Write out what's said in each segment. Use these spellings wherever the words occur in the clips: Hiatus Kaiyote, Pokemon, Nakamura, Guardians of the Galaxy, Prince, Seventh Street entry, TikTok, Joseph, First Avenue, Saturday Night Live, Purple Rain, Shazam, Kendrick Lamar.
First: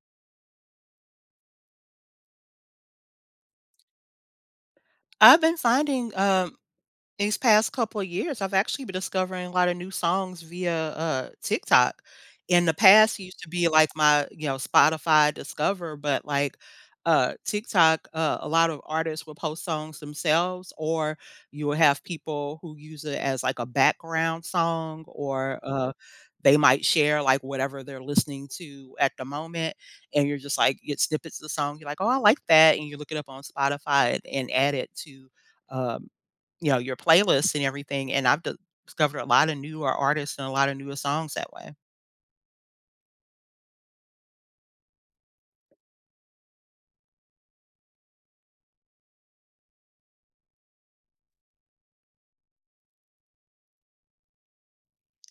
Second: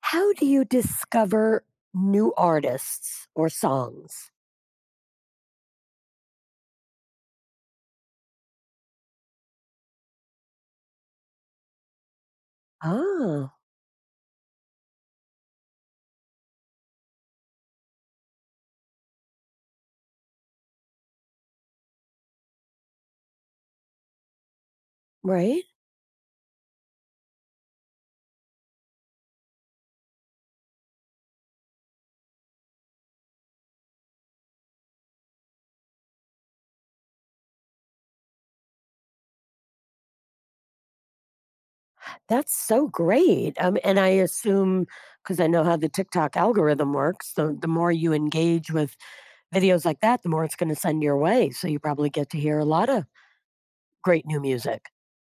How do you discover new artists or songs? I've been finding, these past couple of years, I've actually been discovering a lot of new songs via, TikTok. In the past, it used to Ah, be like my, you know, Spotify Discover, but, like, TikTok, a lot of artists will post songs themselves, or you will have people who use it as, like, a background song, or, right. They might share, like, whatever they're listening to at the moment, and you're just like, get snippets of the song, you're like, "Oh, I like that," and you look it up on Spotify and add it to, um you know, your playlist and everything, and I've d discovered a lot of newer artists and a lot of newer songs that way. That's so great. And I assume because I know how the TikTok algorithm works, the more you engage with videos like that, the more it's going to send your way. So you probably get to hear a lot of great new music.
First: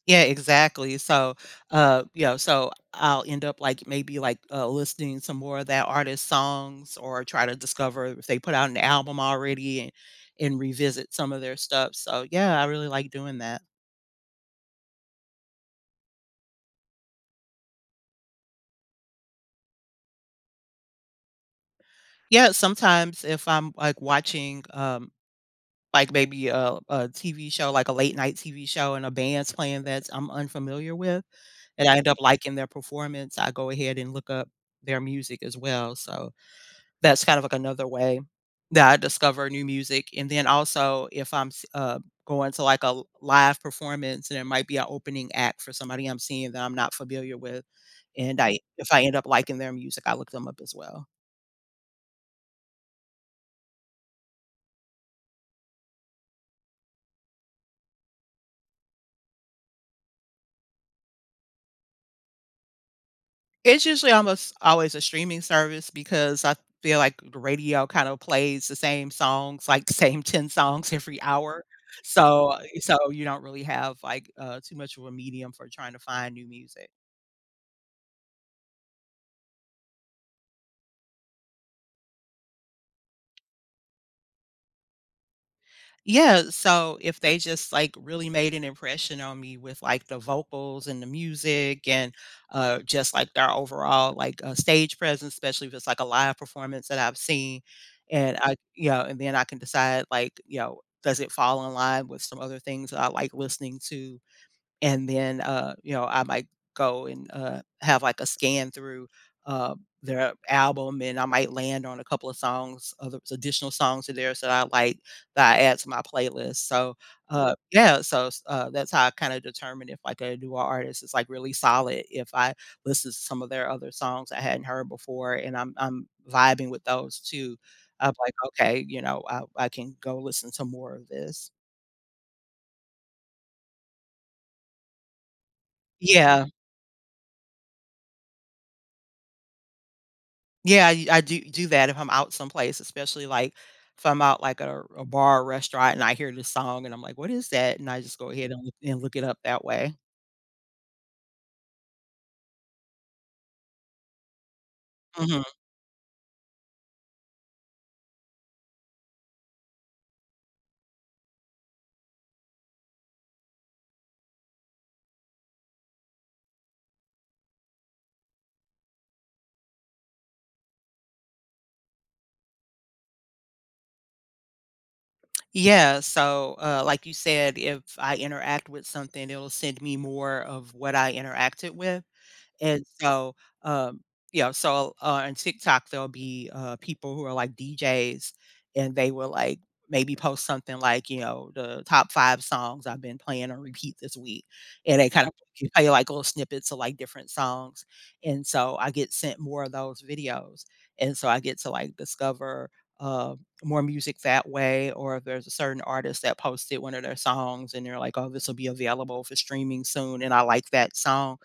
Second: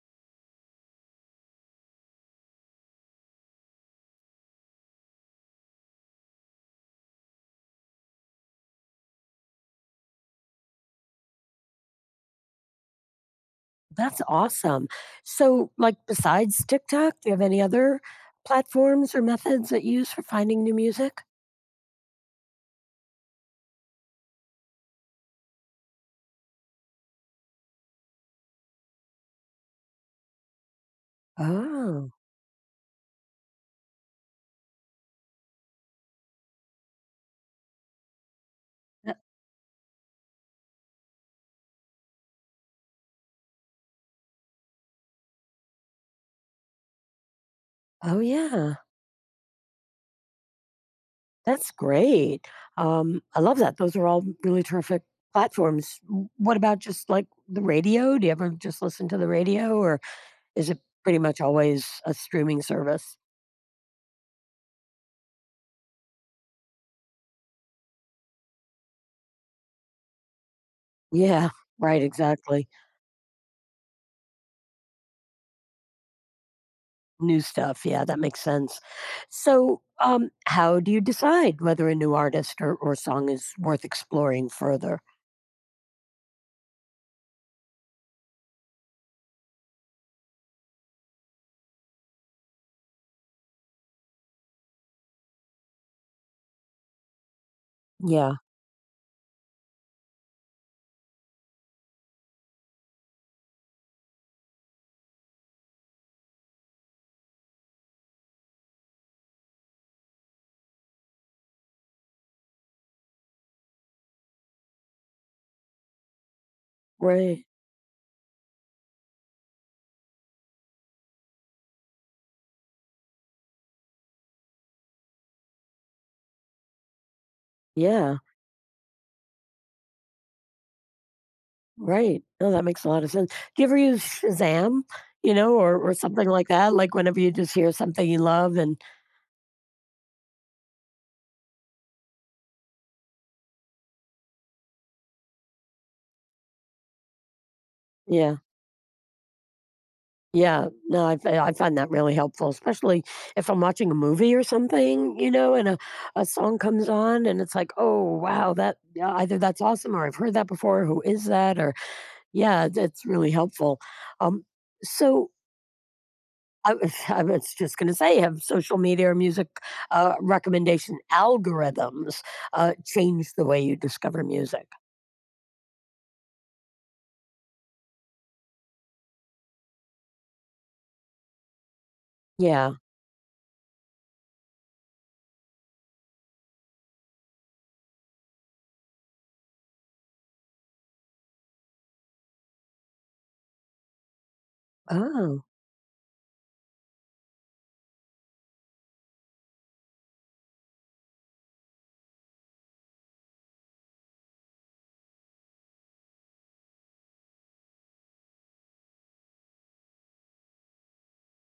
Yeah, exactly. So, you know, so I'll end up, like, maybe, like, listening some more of that artist's songs or try to discover if they put out an album already and revisit some of their stuff. So, yeah, I really like doing that. That's awesome. So, like, besides TikTok, do you have any other platforms or methods that you use for finding new music? Yeah, sometimes if I'm, like, watching, like, maybe a TV show, like a late night TV show and a band's playing that I'm unfamiliar with, and I end Oh, up liking their performance, I go ahead and look up their music as well, so that's kind of like another way that I uh, discover new music, and then also if I'm s going to, like, a l live performance and there might be an opening act for somebody I'm seeing that I'm not familiar with, oh, and I yeah. if I end up liking their music, I look them up as well. That's great. I love that. Those are all really terrific platforms. What about just like the radio? Do you ever just listen to the radio or is it pretty much always a streaming service? It's usually almost always a streaming service because I feel like the radio kind of plays the same songs, like same 10 songs every Yeah, hour. right, So exactly. so you don't really have like too much of a medium for trying to find new music. New stuff. Yeah, that makes sense. So, how do you decide whether a new artist or song is worth exploring further? Yeah, so if they just like really made an impression on me with like the vocals and the music and just like their overall like stage presence, especially if it's like a live performance that I've seen Yeah, and and then I can decide like, you know, does it fall in line with some other things that I like listening to and then, you know, I might go and, have, like, a scan through, uh, their album, and I might land on a couple of songs, other additional songs of theirs that I like, that I add to my playlist. So, right. Yeah, so, s that's how I kinda determine if, like, a newer artist is, like, really solid, if I listen to some of their other songs I hadn't heard before, and I'm vibing with those too. I'm Yeah. like, "Okay, you know, I can go listen to more of this." Right. No, that makes a lot of sense. Do you ever use Shazam, you know, or something Yeah. like that? Like whenever you just hear something you love and Yeah, I do do that if I'm out someplace, especially, like, if I'm out, like, at a bar or restaurant and I hear this song and I'm like, "What is that?" And I just go yeah. ahead and and look it up that way. Yeah, no, I, I find that really helpful, especially if I'm watching a movie or something, you Mhm. know, and a song comes on and it's like, oh, wow, that yeah, either that's awesome or I've heard that before. Who is that? Or yeah, it's really helpful. Um, so I was I was just gonna say, have social media or music, recommendation algorithms, changed the way you discover music? Yeah, so, like you said, if I interact with something, it'll send me more of what I interacted with. Yeah. And so, um, you know, so on TikTok there'll be people who are like DJs, and they will like maybe post something like, you know, the top 5 songs I've been playing on repeat this week, and they kind of Oh, play like little snippets of like different songs, and so I get sent more of those videos, and so I get to like discover. Uh, More music that way, or if there's a certain artist that posted one of their songs and they're like, "Oh, this will be available for streaming soon," and I like that song,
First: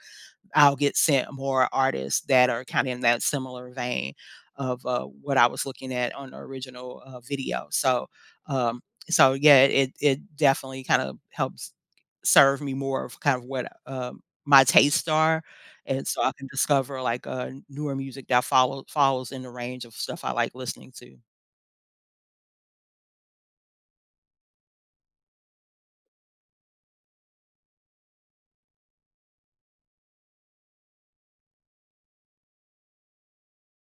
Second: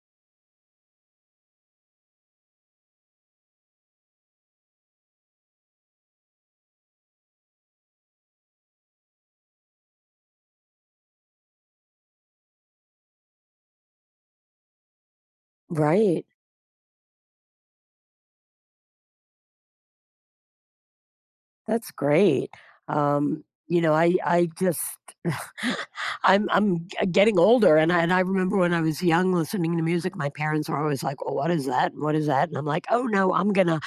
I'll get sent more artists that are kinda in that similar vein of, what I was looking at on the original, video. So, um, so yeah, it definitely kind of helps serve me more of kind of what, my tastes are, and so right. I can discover, like, newer music that follows in the range of stuff I like listening to. That's great. You know, I just I'm getting older, and I remember when I was young listening to music, my parents were always like, "Well, what is that? And what is that?" And I'm like, "Oh no,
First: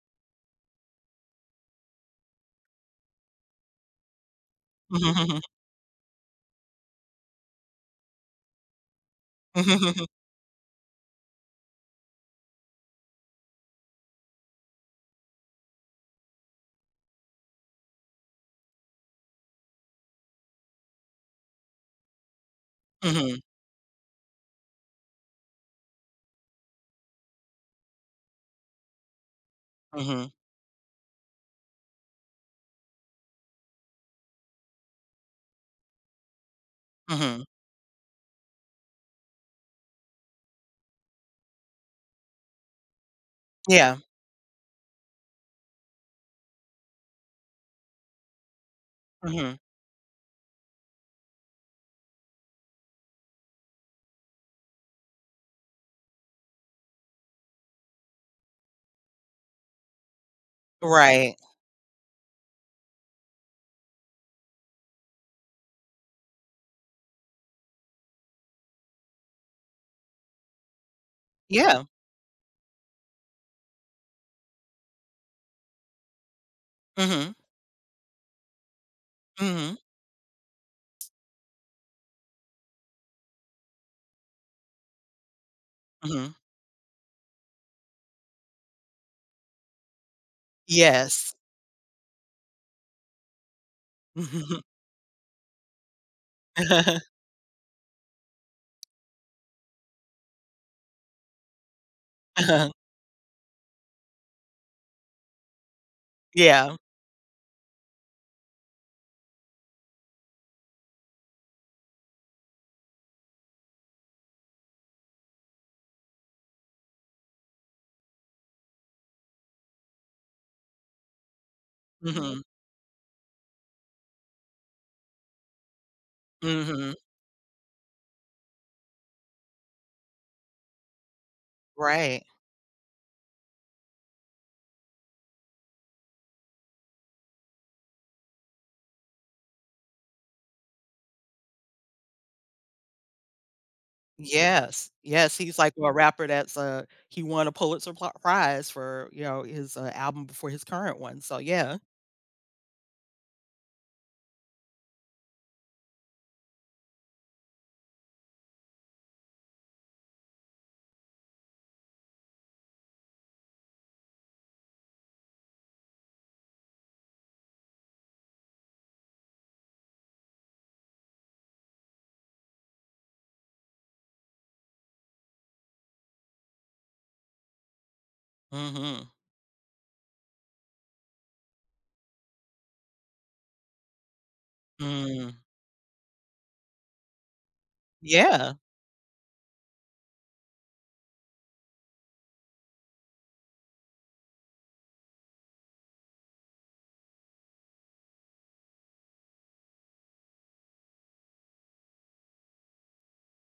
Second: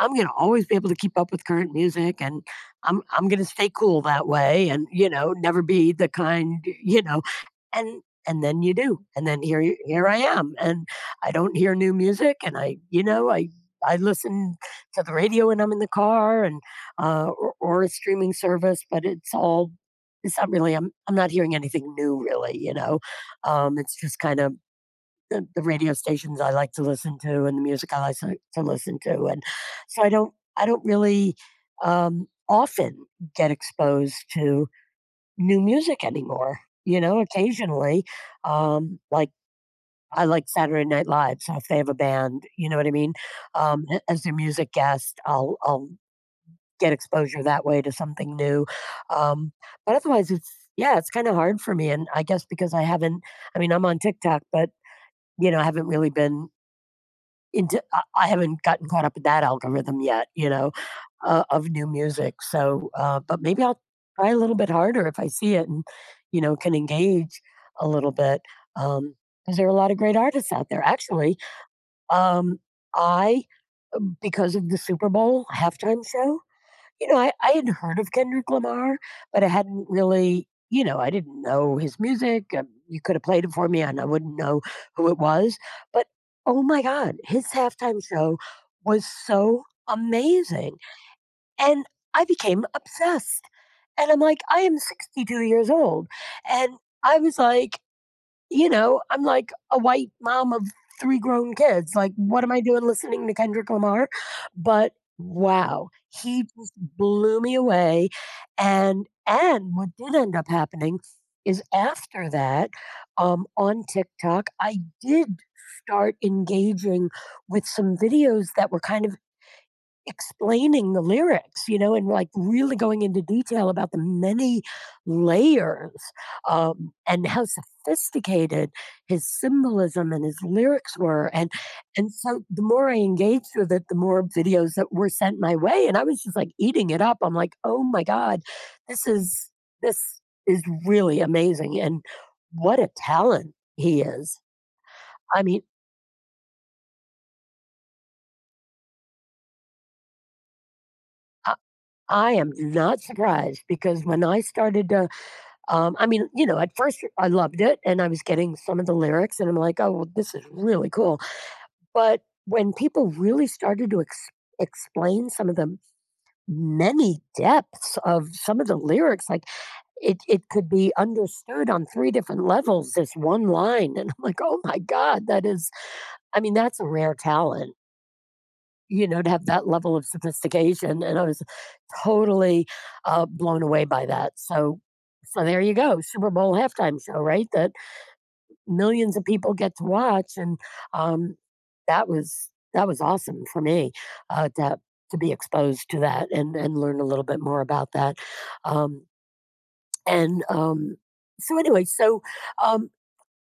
I'm gonna always be able to keep up with current music, and I'm gonna stay cool that way, and you know, never be the kind, you know, and and then you do, and then Mhm, here mhm, I am, and I don't hear new music, and I, you know, I listen to the radio when I'm in the car, and or a streaming service, but it's all it's not really. I'm not hearing anything new, really. You know, mhm, it's just kind of the radio stations I like to listen to, and the music I like to listen to, and so I mhm, don't I don't really often get exposed to new music anymore. You mhm, know, mhm. occasionally, like I like Saturday Night Live, so if they have a band, you know what I mean, Yeah, as their music guest, I'll get exposure that way to something new. Um, mhm. but otherwise, it's yeah, it's kind of hard for me, and I guess because I haven't, I mean, I'm on TikTok, but you know, I haven't really been into, I haven't gotten caught up in that algorithm yet. You know, Right. Of new music. So, but maybe I'll try a little bit harder if I see it and, you know, can engage a little bit. Um, because there are a lot of great artists out there. Actually, Yeah. um, I, because of the Super Bowl halftime show, you know, Mhm, I had heard of Kendrick Lamar, but I mhm, hadn't really, you know, I didn't know his music. You could have played it for me and I wouldn't know who it was. But mhm. oh my God, his halftime show was so amazing. Yes. And I became obsessed. And I'm like, I am 62 years old. And I was like, you know, I'm like a white mom of three grown kids. Like, what am I doing listening to Kendrick Lamar? But wow, he just Yeah. blew me away. And what did end up happening is after that, on TikTok, I did start engaging with some videos that were kind of explaining the lyrics, you know, and like Mhm. really going into detail about the many layers Mhm. and how sophisticated his symbolism and his lyrics were. And Right. so the more I engaged with it, the more videos that were sent my way. And I was just like eating it up. I'm like, oh my God, this is this is really amazing. And what a talent he is. Yes. Yes, I he's mean, like a rapper that's, he won a Pulitzer pli Prize for, you know, his, album before his current one, so I, yeah. I am not surprised because when I started to I mean, you know, at first I loved it and I was getting some of the lyrics and I'm like, oh, well, this is really cool. But when people really started to explain some of the many depths of some of the lyrics, like it could be understood on three different levels, this one line. And I'm like, oh my God, that is, I mean, that's a rare talent, you Mhm. know, to have that level of sophistication. And I was totally blown away by that. So, Mm. so there you go, Super Bowl halftime show, right? That Yeah. millions of people get to watch and um, that was awesome for me uh, to to be exposed to that and learn a little bit more about that um, and so anyway so um,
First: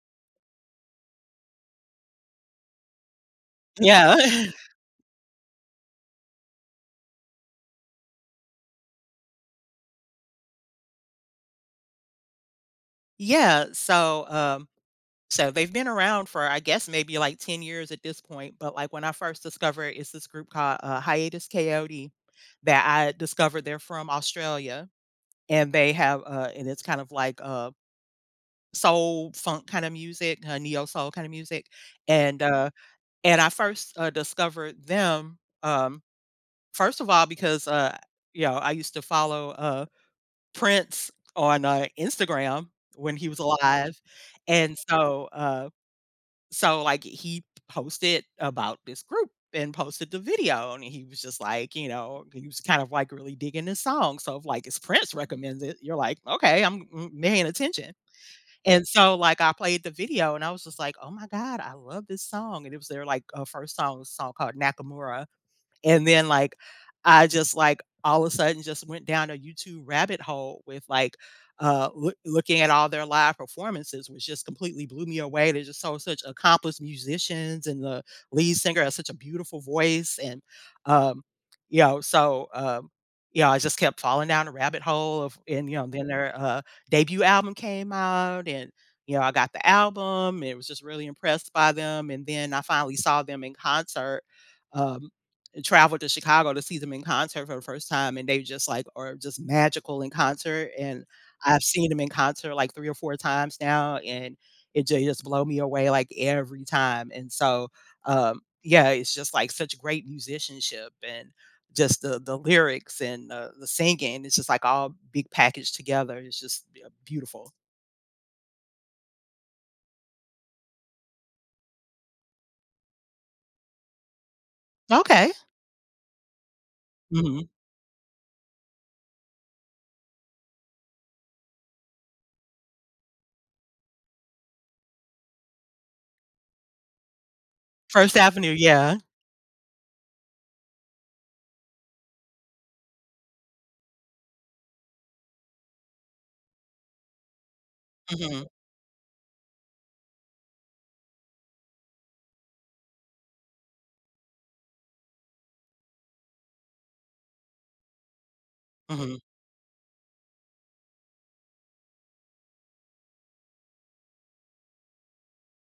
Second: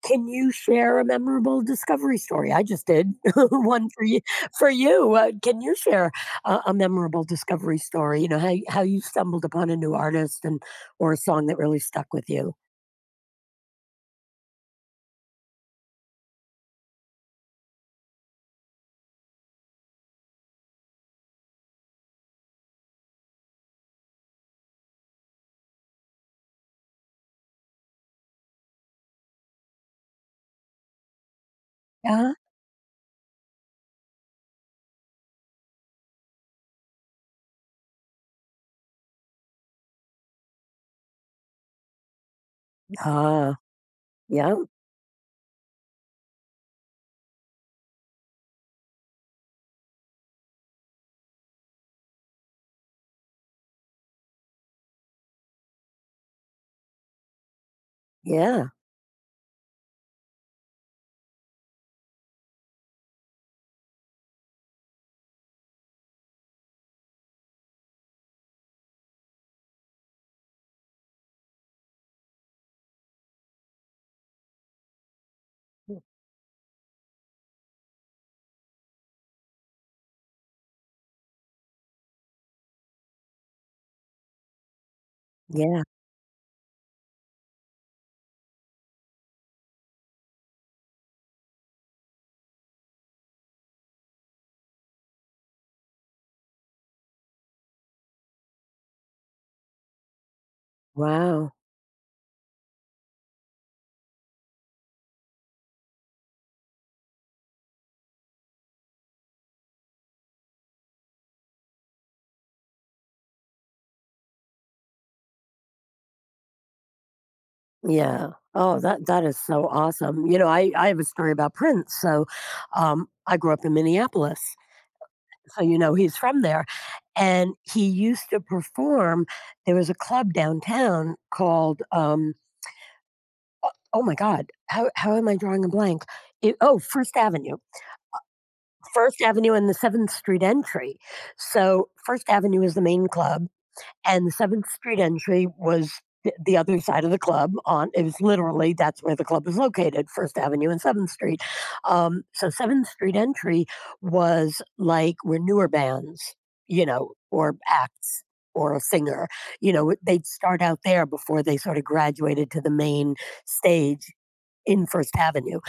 can you share a memorable discovery story I just did one Yeah. For you can you share a memorable discovery story you know how you stumbled upon a new artist and or a song that really stuck with you Yeah, so, so they've been around for, I guess, maybe, like, 10 years at this point, but, like, when I first discovered it's this group called, Hiatus Kaiyote that I discovered they're from Australia, and they have, and it's kind of like, soul, funk kind of music, neo soul kind of music, yeah. and uh, and I first discovered them first of all because you know I used to follow Prince on Instagram when he was Ah. alive, yeah and so so like he posted about this group and posted the video and he was just like you know he was kind of like really digging this song so if like it's prince recommends it you're like okay I'm paying attention yeah, and so, like, I played the video and I was just like, "Oh my god, I love this song," and it was their, like, 1st song, a song called Nakamura. And then, like, I just, like, all of a sudden just went down a YouTube rabbit hole with, like, looking at all their live performances, which just completely blew me away. They're just so such accomplished musicians, and the lead singer has such a beautiful voice, and, um, you know, so, you know, I just kept falling down a rabbit hole of and, you yeah know, then their, debut album came out, and, you know, I got the album, and was just really impressed by them, and then I finally saw them in concert, um traveled to Chicago to see them in concert for the first time, and they just, like, are just magical in concert, and Wow. I've seen them in concert, like, 3 or 4 times now, and it j just blow me away, like, every time, and so, yeah, it's just, like, such great musicianship and just the lyrics and the singing, it's just, like, all big packaged together, it's just, yeah, beautiful. Yeah. Oh, that that is so awesome. You know, I have a story about Prince. So, I grew up in Minneapolis. Okay. So you know he's from there, Mhm. and he used to perform. There was a club downtown called oh my God, how am I drawing a blank? It, oh, First Avenue, First Avenue, yeah. First Avenue and the Seventh Street entry. So First Avenue is the main club and the 7th Street entry was the other side of the club on it was Mhm, literally that's where the club was located, First Avenue and 7th Street. So 7th Street entry was like where newer bands, you know, or acts or a mhm. singer, you know, they'd start out there before they sort of graduated to the main stage, in First Avenue.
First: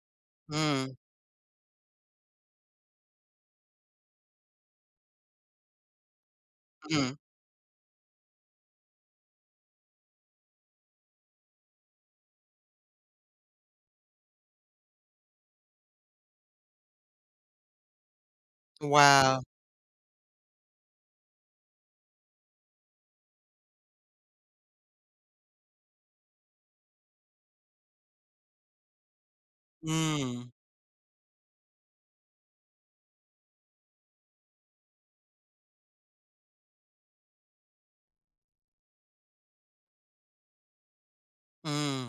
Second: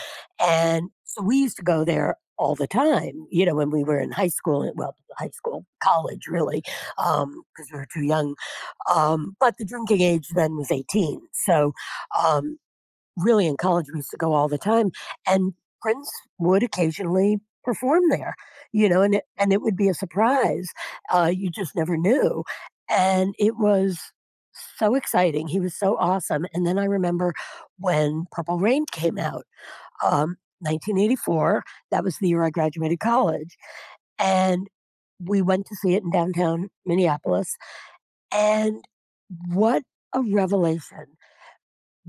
And Mm, so we used to go there all the time, you know, when we were in high school, well, high school, college really, mm. because we were too young. But the drinking age then was 18. So um, really in college we used to go all the time and prince would occasionally perform there you know Wow. and it would be a surprise you just never knew and it was so exciting he was so awesome and then I remember when Purple Rain came out Mm, 1984, that was the year I graduated college and we went to see it in downtown Minneapolis and what a revelation mm.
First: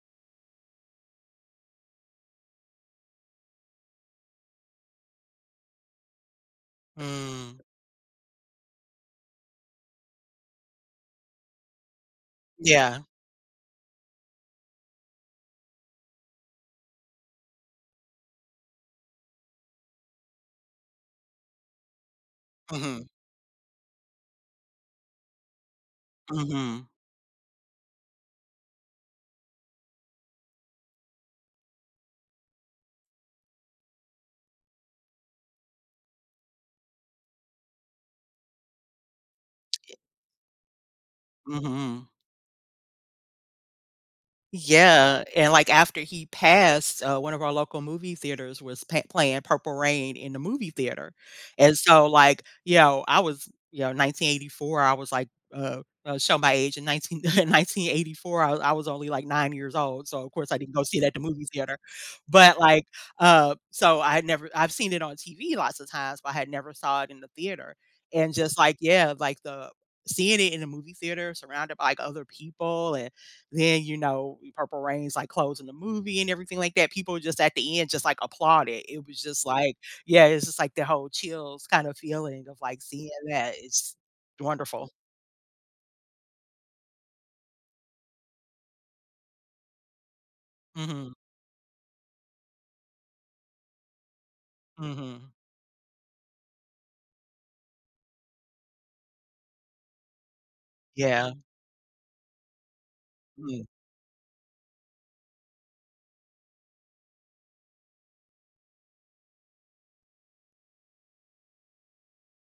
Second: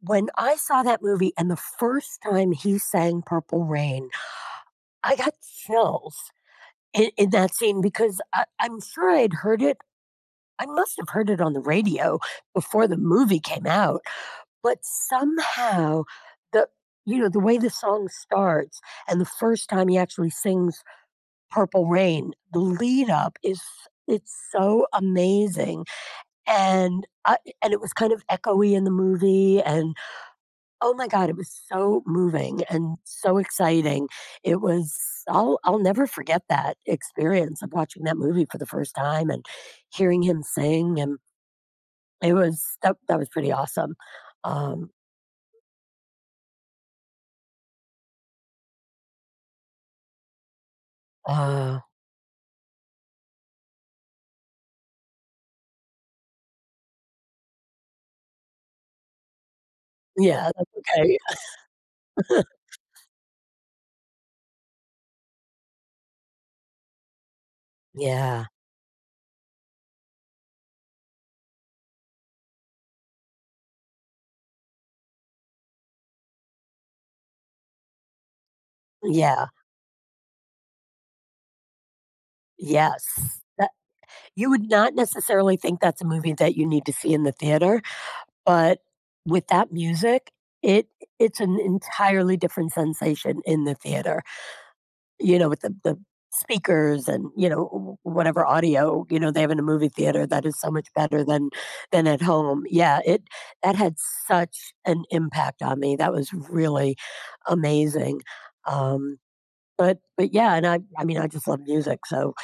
when I saw that movie and the first time he sang Purple Rain, I got chills in that Mm. scene because I, I'm sure I'd heard it. I must have heard it on the radio before the Yeah. movie came out, but somehow the you know the way the song starts and the first time he actually sings Purple Rain, the Mhm. lead up is it's so amazing Mhm. and I, and it was kind of echoey in the movie and oh my god, it was so moving and so exciting. It was I'll never forget that experience of watching that movie for the first time and hearing him sing and Mhm. it was that, that was pretty awesome. Um Yeah, and, like, after he passed, one of our local movie theaters was pa playing Purple Rain in the movie theater, and uh so, like, you know, 1984, I was, like, show my age in 19 1984. I was only, like, 9 years old, so, of yeah, course, I that's didn't go see it at okay. the movie theater, but, like, so I had never I've seen it on TV lots of times, but I had never saw it in the theater, and Yeah. just, yeah, like, the seeing it in a movie theater surrounded by, like, other people and then, you know, Purple Rain's, like, closing the movie and everything like that, people just at the end just, like, applauded. It was Yeah. just like yeah, it's just like the whole chills kind of feeling of, like, Yes. seeing that. That, It's you would wonderful. not necessarily think that's a movie that you need to see in the theater, but with that music, it Mhm, it's an entirely different sensation in the theater. mhm. You know, with the speakers and, you know, w whatever audio, you know, they have in a movie theater that is so much better Yeah. Than at home. Yeah, it Mm. that had such an impact on me. That was really amazing. Um, but yeah, and I mean, I just love music, so,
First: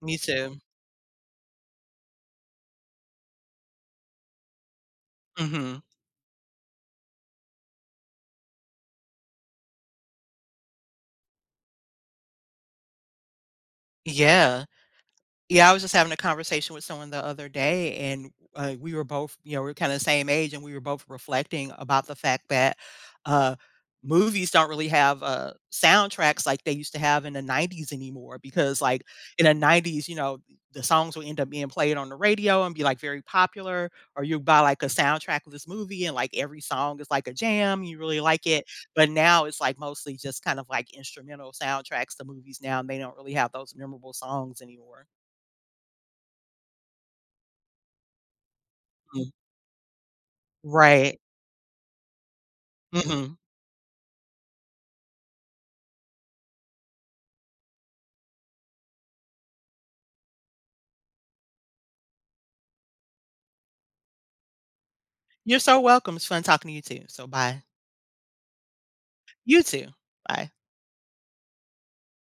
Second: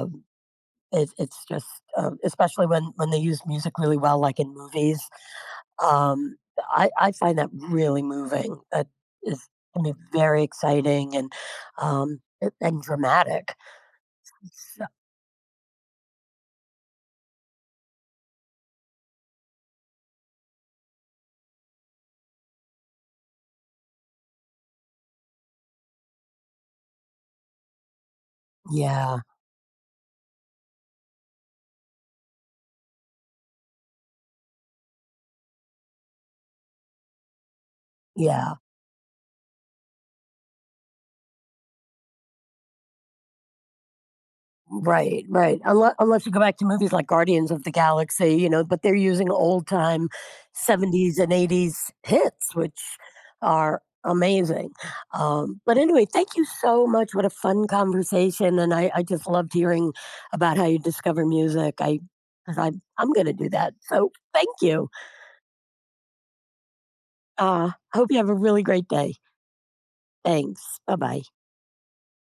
Me too. It's just, especially when they use music really well, like in movies, Mhm. um, I find that really moving. That is can be very exciting and, a and dramatic. Yeah. So Yeah, I was just having a conversation with someone the other day, and we were both, you know, we are kind of the same age, and we were both reflecting about the fact that uh, movies don't really have soundtracks like they used to have in the 90s anymore. Because, like, yeah, in the 90s, you know, the songs would end up being played on the radio and be like very popular, or you buy like a soundtrack of this movie, and like every song is like a jam, you really like yeah. it. But now it's like mostly just kind of like instrumental soundtracks to movies now, and they don't really have those memorable songs anymore. Right, right. Unless you go back to movies like Guardians of the Galaxy, you know, but they're using Mm, old time 70s right. and 80s hits, which Mhm. are amazing. But anyway, thank you so much. What a fun conversation. And I just loved hearing about how you discover music. I, 'cause I I'm going to do that. So thank you. You're so welcome. It's fun talking to you too. So bye. Hope you have a really great day. You too. Bye. Thanks. Bye bye.